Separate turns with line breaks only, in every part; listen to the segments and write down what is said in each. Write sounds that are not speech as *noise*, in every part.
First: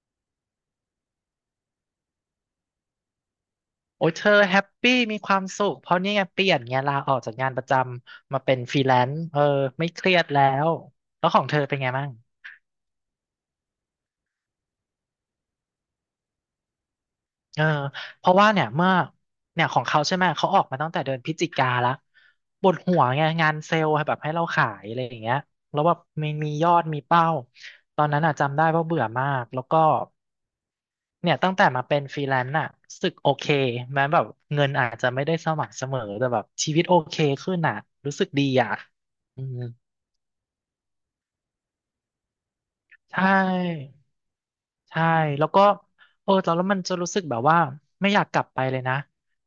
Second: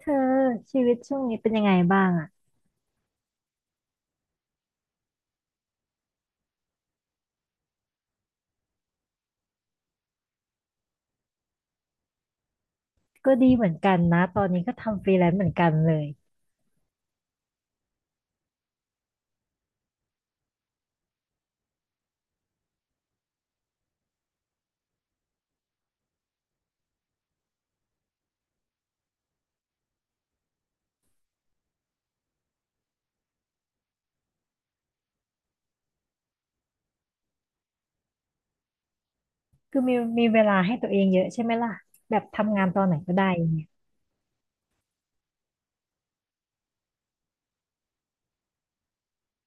เธอชีวิตช่วงนี้เป็นยังไงบ้างอ่ะ
โอ้ยเธอแฮปปี้มีความสุขเพราะนี่ไงเปลี่ยนไงลาออกจากงานประจำมาเป็นฟรีแลนซ์เออไม่เครียดแล้วแล้วของเธอเป็นไงบ้าง
ก็ดีเหมือนกันนะตอนนี้ก็ทำฟรีแลนซ์เหมือนกันเลย
เออเพราะว่าเนี่ยเมื่อเนี่ยของเขาใช่ไหมเขาออกมาตั้งแต่เดือนพฤศจิกาละปวดหัวไงงานเซลล์แบบให้เราขายอะไรอย่างเงี้ยแล้วแบบมียอดมีเป้าตอนนั้นอ่ะจำได้ว่าเบื่อมากแล้วก็ เนี่ยตั้งแต่มาเป็นฟรีแลนซ์อะรู้สึกโอเคแม้แบบเงินอาจจะไม่ได้สม่ำเสมอแต่แบบชีวิตโอเคขึ้นอะรู้สึกดีอะอืม
คือมีเวลาให้ตัวเองเยอะใช่ไหมล่ะแบบทำงานตอนไหนก็
ใช่
ได้เนี่ย
ใช่แล้วก็เออตอนแล้วมันจะรู้สึกแบบว่าไม่อยากกลับไปเลยนะ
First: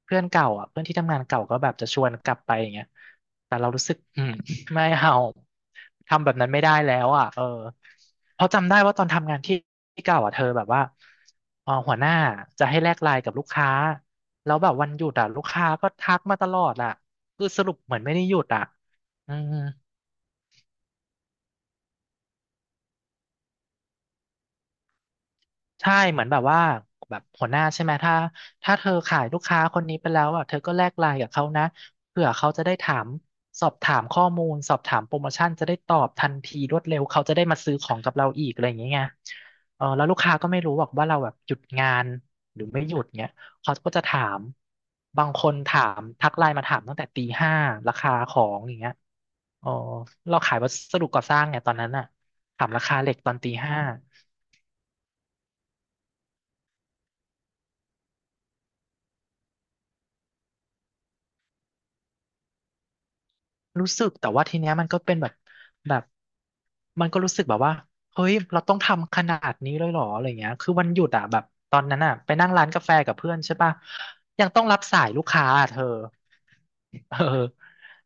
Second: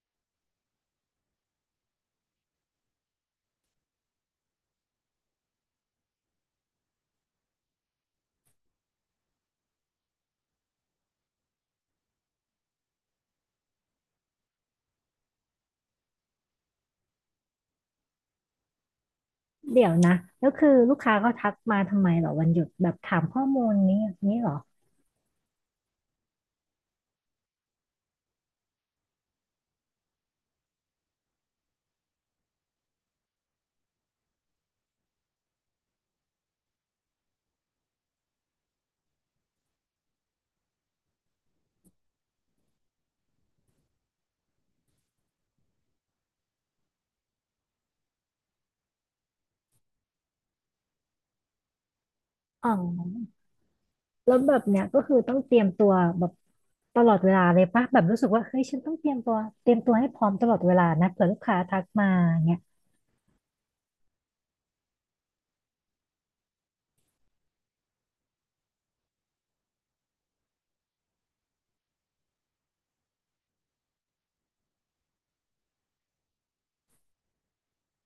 เพื่อนเก่าอ่ะเพื่อนที่ทำงานเก่าก็แบบจะชวนกลับไปอย่างเงี้ยแต่เรารู้สึกอืม *laughs* ไม่เอาทำแบบนั้นไม่ได้แล้วอ่ะเออเพราะจำได้ว่าตอนทำงานที่ที่เก่าอ่ะเธอแบบว่าเออหัวหน้าจะให้แลกไลน์กับลูกค้าแล้วแบบวันหยุดอ่ะลูกค้าก็ทักมาตลอดอ่ะคือสรุปเหมือนไม่ได้หยุดอ่ะอืม
เดี๋ยวนะแล้วคือลูกค้าเขาทักมาทำไมเหรอวันหยุดแบบถามข้อมูลนี้เหรอ
ใช่เหมือนแบบว่าแบบหัวหน้าใช่ไหมถ้าเธอขายลูกค้าคนนี้ไปแล้วอ่ะเธอก็แลกไลน์กับเขานะเผื่อเขาจะได้ถามสอบถามข้อมูลสอบถามโปรโมชั่นจะได้ตอบทันทีรวดเร็วเขาจะได้มาซื้อของกับเราอีกอะไรอย่างเงี้ยไงเออแล้วลูกค้าก็ไม่รู้หรอกว่าเราแบบหยุดงานหรือไม่หยุดเงี้ยเขาก็จะถามบางคนถามทักไลน์มาถามตั้งแต่ตีห้าราคาของอย่างเงี้ยเออเราขายวัสดุก่อสร้างไงตอนนั้นอ่ะถา
อ๋
มราคาเหล็กต
อ
อนตีห้า
แล้วแบบเนี้ยก็คือต้องเตรียมตัวแบบตลอดเวลาเลยปะแบบรู้สึกว่าเฮ้ยฉันต้องเตรียมตัวเตรียมตัวให้พร้อมตลอดเวลานะเผื่อลูกค้าทักมาเนี่ย
รู้สึกแต่ว่าทีเนี้ยมันก็เป็นแบบแบบมันก็รู้สึกแบบว่าเฮ้ยเราต้องทำขนาดนี้เลยเหรออะไรเงี้ยคือวันหยุดอ่ะแบบตอนนั้นอ่ะไปนั่งร้านกาแฟกับเพื่อนใช่ป่ะยังต้องรับสายลูกค้าอะเธอเออ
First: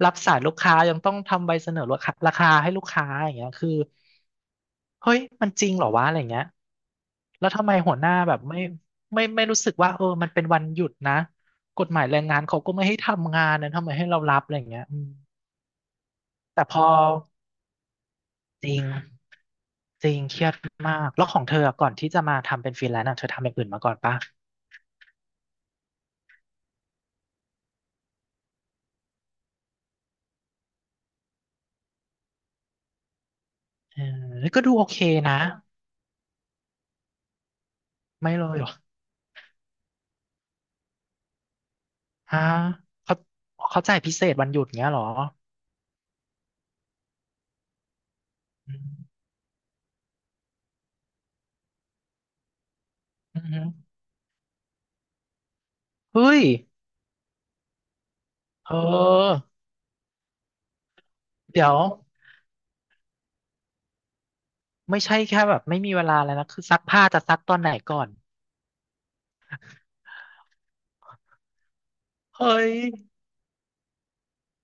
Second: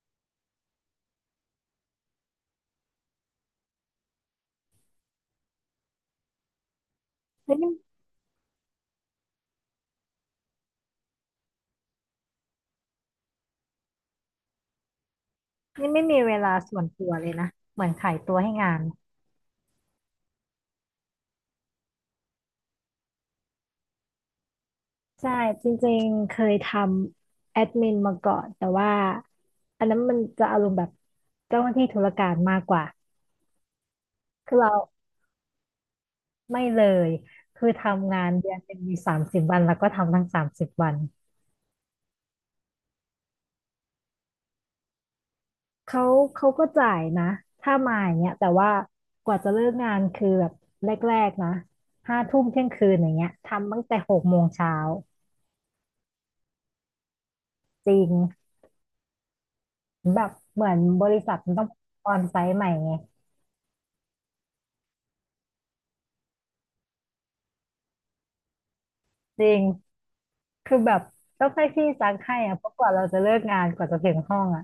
รับสายลูกค้ายังต้องทำใบเสนอราคาให้ลูกค้าอย่างเงี้ยคือเฮ้ยมันจริงเหรอวะอะไรเงี้ยแล้ว
เฮ้ย
ทำ
นี่
ไมหัวหน้าแบบไม่ไม่รู้สึกว่าเออมันเป็นวันหยุดนะกฎหมายแรงงานเขาก็ไม่ให้ทำงานนะทำไมให้เรารับอะไรเงี้ยอืม
นี่ไม่มีเวลา
แต่พ
ส่ว
อ
นตัวเลยนะเหมือนขายตัวให้
จ
งา
ริ
น
งจริงเครียดมากแล้วของเธออะก่อนที่จะมาทำเป็นฟรีแลนซ์อะเธอทำอย่างอื่นมาก่อนปะ
ใช่จริงๆเคยทำแอดมินมาก่อนแต่ว่าอันนั้นมันจะอารมณ์แบบเจ้าหน้าที่ธุรการมากกว่า
เออ
คือ
ก็ดู
เรา
โอเคนะ
ไม่เลยคือทำงาน
ไม่เล
เดือ
ย
น
เหร
ห
อ
นึ่งมีสามสิบวันแล้วก็ทำทั้งสามสิบวัน
ฮะเขาเขาจ่ายพิเศษวันหยุดเงี้ยเหรอ
เขาเขาก็จ่ายนะถ้ามาอย่างเงี้ยแต่ว่า
อืม
กว่าจะเลิกงานคือแบบแรกๆนะห้าทุ่มเที่ยงคืนอย่างเงี้ย
อื
ทำตั้ง
ม
แต่หกโมงเช้า
เฮ้ย
จริง
เออ
แบบเหมือนบริษัทมัน
เดี๋
ต้อง
ยว
ออนไซต์ใหม่ไง
ไม่ใช่แค่แบบไม่มีเวลาแล้วนะคือซักผ้าจะซักตอนไหนก่อน
จริง คือแบบต้องให้พี่ซักให้
เฮ้
อ่ะเพราะ
ย
กว่าเราจะเลิกงานกว่าจะถึงห้องอ่ะ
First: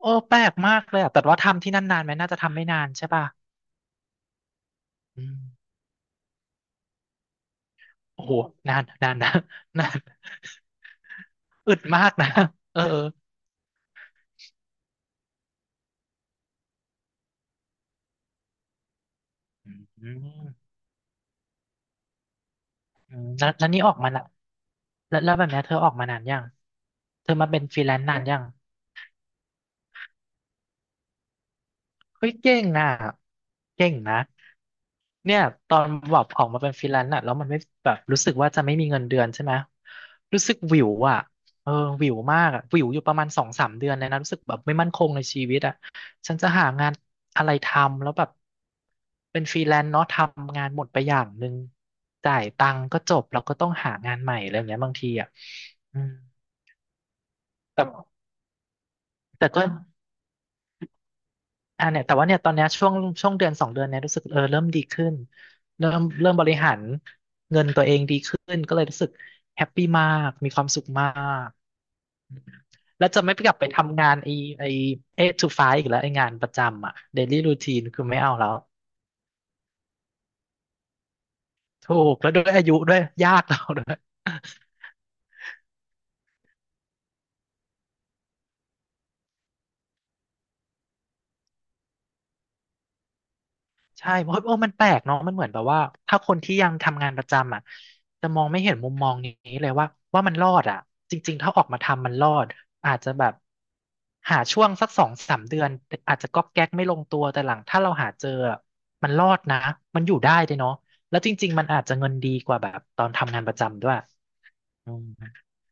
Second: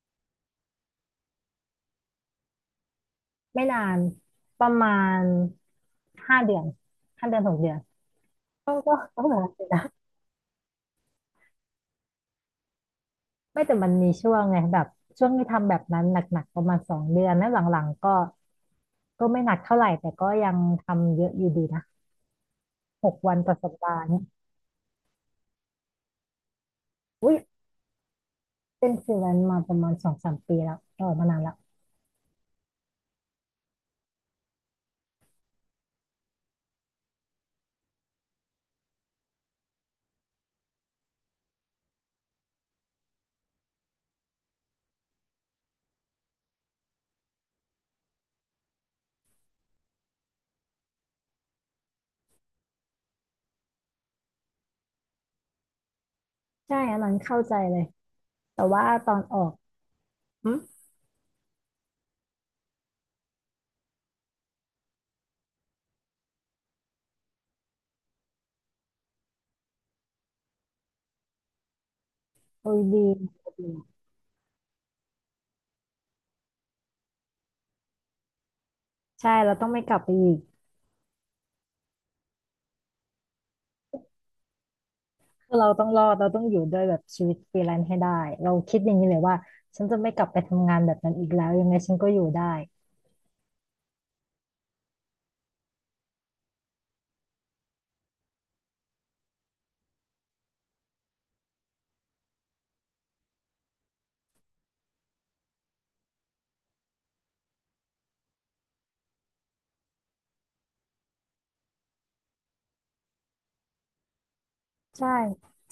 โอ้แปลกมากเลยอะแต่ว่าทำที่นั่นนานไหมน่าจะทำไม่นานใช่ป่ะ
ไม่นานประมาณ
อืม
ห้าเดือนห้าเดือนหกเดือน
โอ้โห
ก็
นาน
ก็
นาน
ก็
นะ
เหมือนกันนะ
นาน อึดมากนะ *laughs* เออ
ไม่แต่มันมีช่วงไงแบบช่วงที่ทำแบบนั้นหนักๆประมาณสองเดือนแล้วหลังๆก็ก็ไม่หนัก
อื
เท่าไหร่แต่ก็ยัง
ม
ทำเยอะอยู่ดีนะห
อื
ก
ม
วัน
แล้
ต่
ว
อ
แล้
สั
ว
ป
นี่ออ
ดา
ก
ห์
มา
เนี่ย
ละแล้วแบบเนี้ยเธอออกมานานยังเธ
อุ้
อ
ย
มาเป็นฟรีแลนซ์นานยัง
เป็นฟรีแลนซ์มาประมาณสองสามปีแล้วออกมานานแล้ว
เฮ้ยเก่งนะเก่งนะ เนี่ยตอนแบบออกมาเป็นฟรีแลนซ์อะแล้วมันไม่แบบรู้สึกว่าจะไม่มีเงินเดือนใช่ไหมรู้สึกหวิวอะเออหวิวมากอะหวิวอยู่ประมาณสองสามเดือนเลยนะรู้สึกแบบไม่มั่นคงในชีวิตอะฉันจะหางานอะไรทำแล้วแบบเป็นฟรีแลนซ์เนาะทำงานหมดไปอย่างหนึ่งจ่ายตังค์ก็จบแล้วก็ต้องหางานใหม่อะไรอย่างเงี้ยบางทีอะอืม
ใช่อันนั้นเข้าใจเล
แต่
ยแต่ว่าตอนออ
แต่
ก
ก็
อืม
อ่าเนี่ยแต่ว่าเนี่ยตอนเนี้ยช่วงเดือนสองเดือนเนี่ยรู้สึกเออเริ่มดีขึ้นเริ่มบริหารเงินตัวเองดีขึ้นก็เลยรู้สึกแฮปปี้มากมีความสุขมาก
โอ้ยดี
แล้วจะไม่กลับ
ดี
ไปทำงานไอเอทูไฟว์อีกแล้วไองานประจำอ่ะเดลี่รูทีนคือไม่เอาแล้ว
ใช่เราต้องไม่กลับไปอีก
ถูกแล้วด้วยอายุด้วยยากเราด้วย
คือเราต้องรอดเราต้องอยู่ด้วยแบบชีวิตฟรีแลนซ์ให้ได้เราคิดอย่างนี้เลยว่าฉันจะไม่กลับไปทำงานแบบนั้นอีกแล้วยังไงฉันก็อยู่ได้
ใช่เพราะโอ้มันแปลกเนาะมันเหมือนแบบว่าถ้าคนที่ยังทำงานประจำอ่ะจะมองไม่เห็นมุมมองนี้เลยว่าว่ามันรอดอ่ะจริงๆถ้าออกมาทำมันรอดอาจจะแบบหาช่วงสักสองสามเดือนอาจจะก๊อกแก๊กไม่ลงตัวแต่หลังถ้าเราหาเจออะมันรอดนะมันอยู่ได้เลยเนาะแล้วจริงๆมันอาจจะเงินดีกว่าแบบตอนทำงานประจำด้วยอืม
ใช่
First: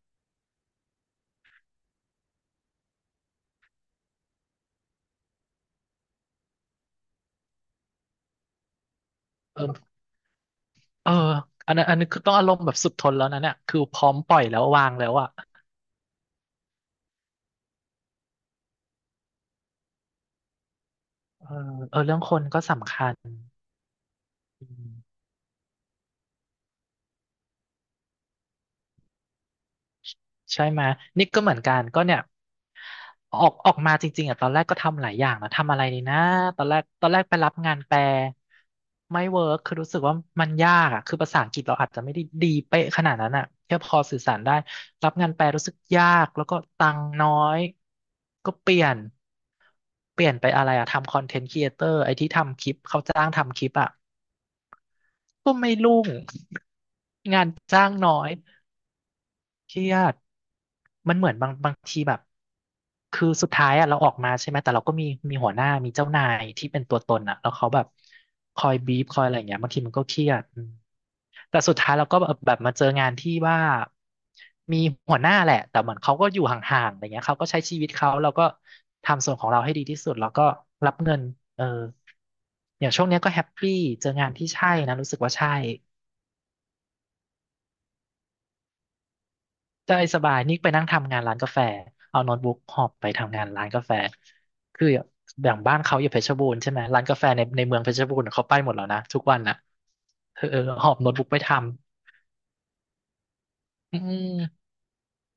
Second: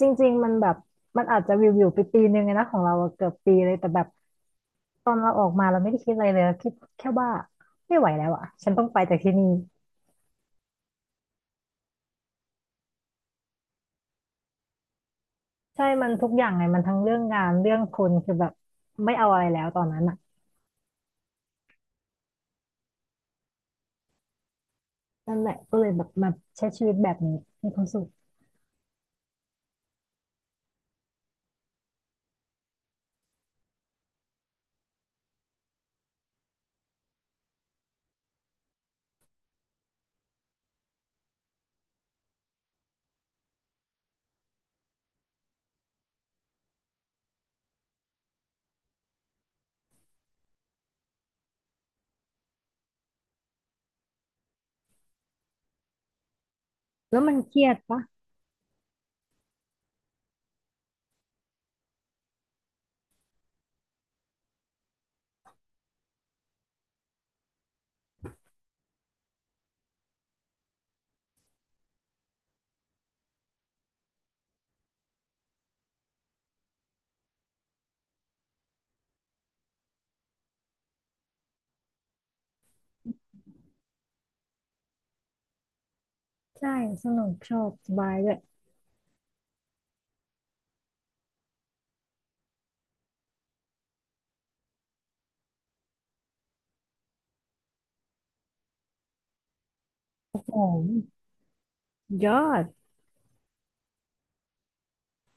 จริงๆมันแบบมันอาจจะวิวไปปีนึงอะนะของเราอะเกือบปีเลยแต่แบบตอนเราออกมาเราไม่ได้คิดอะไรเลยเราคิดแค่ว่าไม่ไหวแล้วอ่ะฉันต้องไปจากที่นี่
เออเอออันนั้นอันนี้คือต้องอารมณ์แบบสุดทนแล้วนะเนี่ยคือพร้อมปล่อยแล้ววางแล้วอ่ะ
ใช่มันทุกอย่างไงมันทั้งเรื่องงานเรื่องคนคือแบบไม่เอาอะไรแล้วตอนนั้นอ่ะ
เออเออเรื่องคนก็สำคัญอืม
นั่นแหละก็เลยแบบมาใช้ชีวิตแบบนี้มีความสุข
ใช่ไหมยนี่ก็เหมือนกันก็เนี่ยออกมาจริงๆอ่ะตอนแรกก็ทำหลายอย่างนะทำอะไรดีนะตอนแรกไปรับงานแปลไม่เวิร์คคือรู้สึกว่ามันยากอ่ะคือภาษาอังกฤษเราอาจจะไม่ได้ดีเป๊ะขนาดนั้นอ่ะแค่พอสื่อสารได้รับงานแปลรู้สึกยากแล้วก็ตังค์น้อยก็เปลี่ยนไปอะไรอ่ะทำคอนเทนต์ครีเอเตอร์ไอ้ที่ทำคลิปเขาจ้างทำคลิปอ่ะก็ไม่รุ่ง
แล้วมั
*laughs*
น
งาน
เครียด
จ้าง
ปะ
น้อย เครียดมันเหมือนบางทีแบบคือสุดท้ายอะเราออกมาใช่ไหมแต่เราก็มีหัวหน้ามีเจ้านายที่เป็นตัวตนอะแล้วเขาแบบคอยบีบคอยอะไรอย่างเงี้ยบางทีมันก็เครียดอืมแต่สุดท้ายเราก็แบบมาเจองานที่ว่ามีหัวหน้าแหละแต่เหมือนเขาก็อยู่ห่างๆอะไรเงี้ยเขาก็ใช้ชีวิตเขาเราก็ทำส่วนของเราให้ดีที่สุดแล้วก็รับเงินเอออย่างช่วงเนี้ยก็แฮปปี้เจองานที่ใช่นะรู้สึกว่าใช่
ใช่สนุกชอบสบายด้วย
ใช่สบายนี่ไปนั่งทำงานร้านกาแฟ เอาโน้ตบุ๊กหอบไปทำงานร้านกาแฟ คืออย่างบ้านเขาอยู่เพชรบูรณ์ใช่ไหมร้านกาแฟในเมืองเพชรบูรณ์เขาไปหมดแล้วนะทุกวันน่ะ
โอ้
เออ
โห
หอบโน้ตบุ๊กไปทำ
ยอด
อืม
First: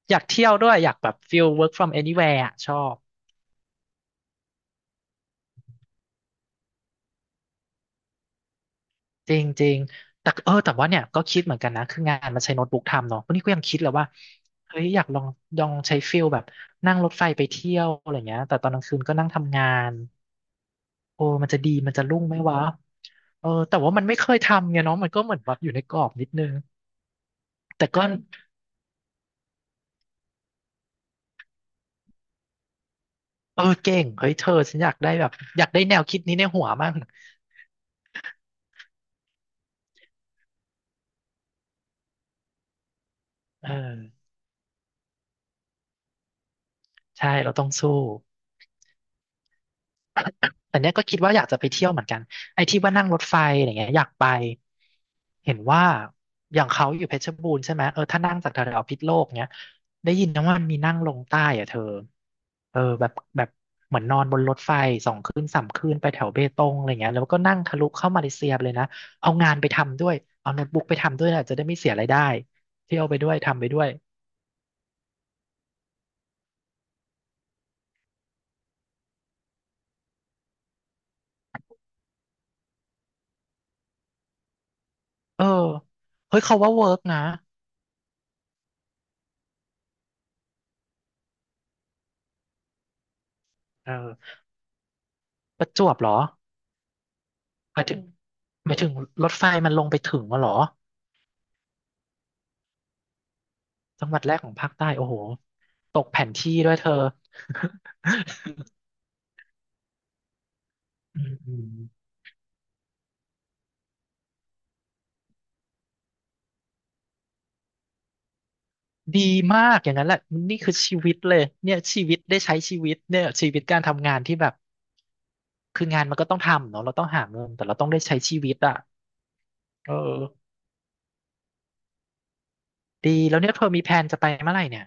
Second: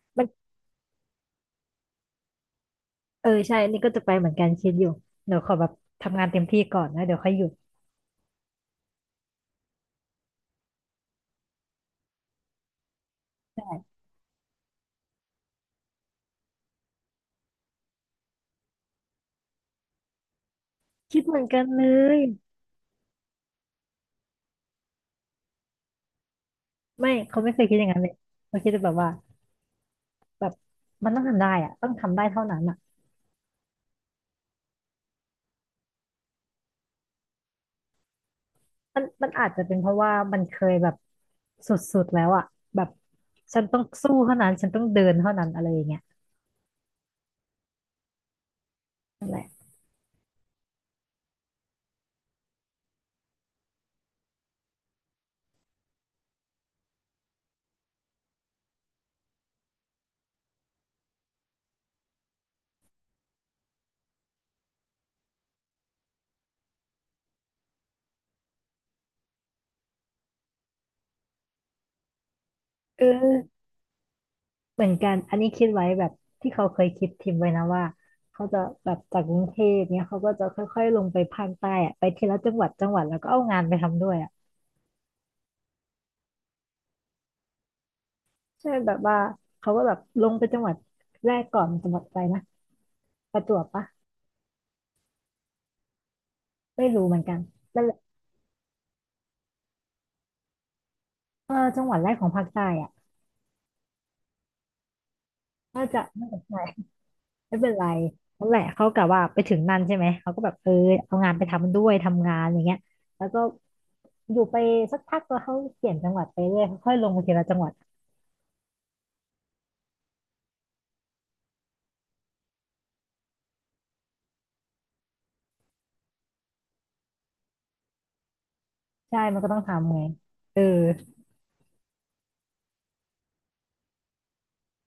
อยา
มั
ก
น
เที่ยวด้วยอยากแบบฟิล work from anywhere อะชอบ
เออใช่อันนี่ก็จะไปเหมือนกันคิดอยู่เดี๋ยวขอแบบทำงานเต็มที่ก่อนนะเดี๋ยวค่อยหยุด
จริงจริงแต่เออแต่ว่าเนี่ยก็คิดเหมือนกันนะคืองานมันใช้โน้ตบุ๊กทำเนาะวันนี้ก็ยังคิดเลยว่าเฮ้ยอยากลองลองใช้ฟิลแบบนั่งรถไฟไปเที่ยวอะไรเงี้ยแต่ตอนกลางคืนก็นั่งทำงาน
คิ
โอ้
ดเหมือ
มั
น
นจะ
กัน
ดี
เล
มันจะ
ย
รุ่งไหมวะ เออแต่ว่ามันไม่เคยทำไงเนาะมันก็เหมือนแบบอยู่ในกรอบนิดนึง
ไม่เขาไม่เคยคิดอ
แต่
ย่างนั้น
ก็
เลยเขาคิดแต่แบบว่าแบบมันต้องทำได้อะต้องทำได้เท่านั้นอะ
เออเก่งเฮ้ยเธอฉันอยากได้แบบอยากได้แนวคิดนี้ในหัวมั่ง
มันอาจจะเป็นเพราะว่ามันเคยแบบสุดๆแล้วอะแบบฉัน
เออ
ต้องสู้เท่านั้นฉันต้องเดินเท่านั้นอะไรอย่างเงี้ย
ใช่เราต้องสู้
นั่นแหละ
แต่เนี้ยก็คิดว่าอยากจะไปเที่ยวเหมือนกันไอ้ที่ว่านั่งรถไฟอะไรเงี้ยอยากไปเห็นว่าอย่างเขาอยู่เพชรบูรณ์ใช่ไหมเออถ้านั่งจากแถวๆพิษโลกเนี้ยได้ยินนะว่ามันมีนั่งลงใต้อะเธอเออแบบเหมือนนอนบนรถไฟ2 คืน 3 คืนไปแถวเบตงอะไรเงี้ยแล้วก็นั่งทะลุเข้ามาเลเซียไปเลยนะเอางานไปทำด้วยเอาโน้ตบุ๊กไปทำด้วยนะจะได้ไม่เสียรายได้เที่ย
เอ
วไปด้วย
อ
ทำไปด้วย
เหมือนกัน อันนี้คิดไว้แบบที่เขาเคยคิดทิมไว้นะว่าเขาจะแบบจากกรุงเทพเนี้ยเขาก็จะค่อยๆลงไปภาคใต้อะไปทีละจังหวัดแล้วก็เอางานไปทำด้วยอ่ะ
เออเฮ้ยเขาว่าเวิร์กนะ
ใช่แบบว่าเขาก็แบบลงไปจังหวัดแรกก่อนจังหวัดอะไรนะประจวบปะ
เออประจวบเหรอ
ไม่รู้เหมือนกัน
ห
นั่
มา
น
ย
แห
ถึ
ละ
งหมายถึงรถไฟมันลงไปถึงวะเหรอ
เออจังหวัดแรกของภาคใต้อ่ะ
จังหวัดแรกของภาคใต้โอ้โห
น่า
ต
จะ
กแผ
น่า
น
จะ
ที่
ใช่
ด้วยเธอ
ไม่เป็นไรนั่นแหละเขากะว่าไปถึงนั่นใช่ไหมเขาก็แบบเออเอา
อื
งา
ม
นไป
อืม
ทำด้วยทำงานอย่างเงี้ยแล้วก็อยู่ไปสักพักแล้วเขาเปลี่ยนจังหวัดไปเรื่อยค่อยๆลงไปทีละจังหวัด
ดีมากอย่างนั้นแหละนี่คือชีวิตเลยเนี่ยชีวิตได้ใช้ชีวิตเนี่ยชีวิตการทำงานที่แบบคืองานมันก็ต้องทำเนาะเราต้องหาเงินแต่เราต้องได้ใช้ชีวิตอ่ะ
ใช่มันก็ต้อง
เอ
ทำ
อ
ไงเออ
ดีแล้วเนี่ยเธอมีแผนจะไปเมื่อไหร่เนี่ย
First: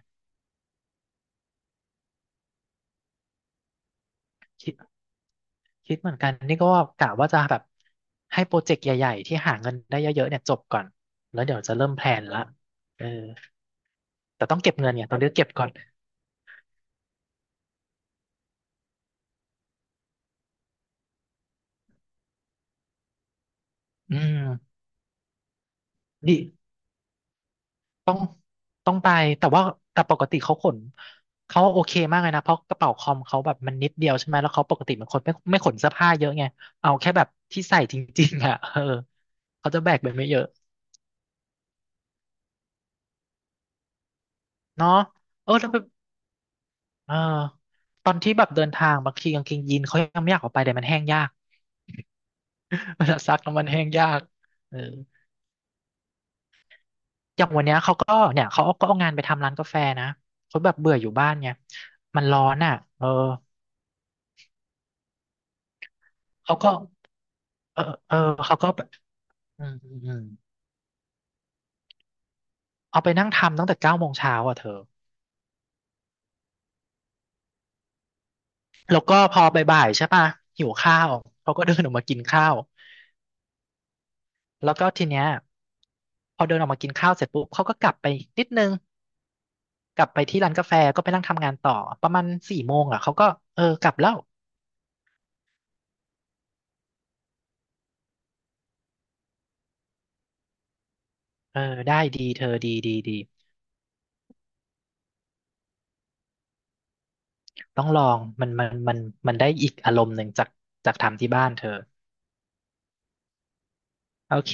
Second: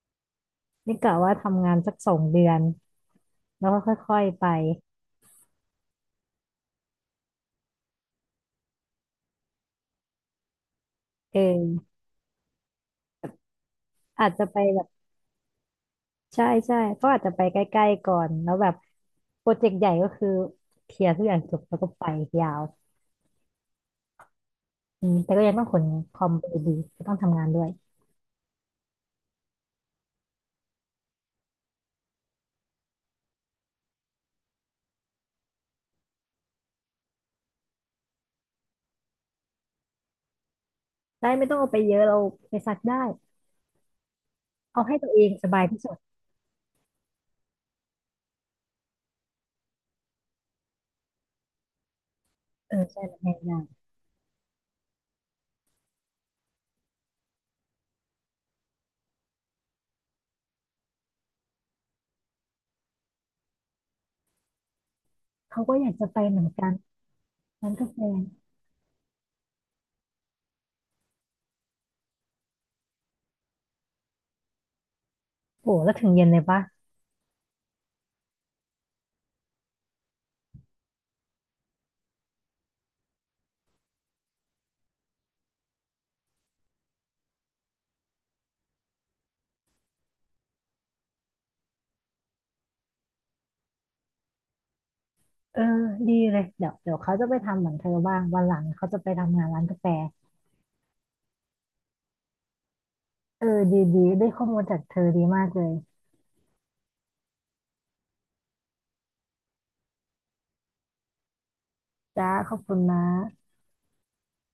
นี่กะว่าทำงานสักสองเดือนแล้วก็ค่อยๆไป
คิดคิดเหมือนกันนี่ก็กะว่าจะแบบให้โปรเจกต์ใหญ่ๆที่หาเงินได้เยอะๆเนี่ยจบก่อนแล้วเดี๋ยวจะ
เออ
เริ่มแพลนละเออ
อาจจะ
แต่ต้
ไป
องเก็บ
แบบ
เงินเนี่ยตอนนี้เก็บก่อน
ใช่ใช่ก็อาจจะไปใกล้ๆก่อนแล้วแบบโปรเจกต์ใหญ่ก็คือเคลียร์ทุกอย่างจบแล้วก็ไปยาว
อืม
อืมแต่ก็ยังต้องขนคอม
ดิ
ไปดีก็ต้องทำงานด้วย
ต้องต้องไปแต่ว่าแต่ปกติเขาขนเขาโอเคมากเลยนะเพราะกระเป๋าคอมเขาแบบมันนิดเดียวใช่ไหมแล้วเขาปกติเป็นคนไม่ขนเสื้อผ้าเยอะไงเอาแค่แบบที่ใส่จริงๆอ่ะเออเขาจะแบกไปไม่เยอะ
ได้ไม่ต้องเอาไปเยอะเราไปซักได้เอา
เนาะ
ให้ตัวเองส
เออ
บาย
แล้วแบ
ที่
บ
สุด
เออตอนที่แบบเดินทางบางทีกางเกงยีนเขายังไม่อยากออกไปแต่มันแห้งยาก
เออ
*laughs*
ใช่
เว
แบ
ลา
บ
ซักแล้ว
นั้
มั
น
นแห้งยากเออ อย่างวันเนี้ยเขาก็เนี่ยเขาก็เอางานไปทำร้านกาแฟนะเขาแบบเบื่ออยู่บ้านไงมันร้อนอ่ะเออ
เขาก็อยากจะไปเหมือน
เขา
กั
ก็
นร้าน
เออ
กาแฟ
เออเขาก็แบบอืมอืมอืมเอาไปนั่งทำตั้งแต่9 โมงเช้าอ่ะเธอ
โอ้แล้วถึงเย็นเลยปะ
แล้วก็พอบ่ายๆใช่ป่ะหิวข้าวเขาก็เดินออกมากินข้าวแล้วก็ทีเนี้ยพอเดินออกมากินข้าวเสร็จปุ๊บเขาก็กลับไปนิดนึงกลับไปที่ร้านกาแฟก็ไปนั่งทำงานต่อประมาณ4 โมงอ่ะเขาก็เออกลับแล้ว
เออดีเลยเดี๋ยวเขาจะไปทำเหมือนเธอบ้าง วันหลังเขาจะไปทำงานร้านกาแฟ
เออได้ดีเธอดีดีดี
เออดีดีได้ข้อมูลจากเธอดีมากเลย
ต้องลองมันมันได้อีกอารมณ์หนึ่งจากจากทำที่บ้านเธอ
จ้าขอบคุณนะ
โอเค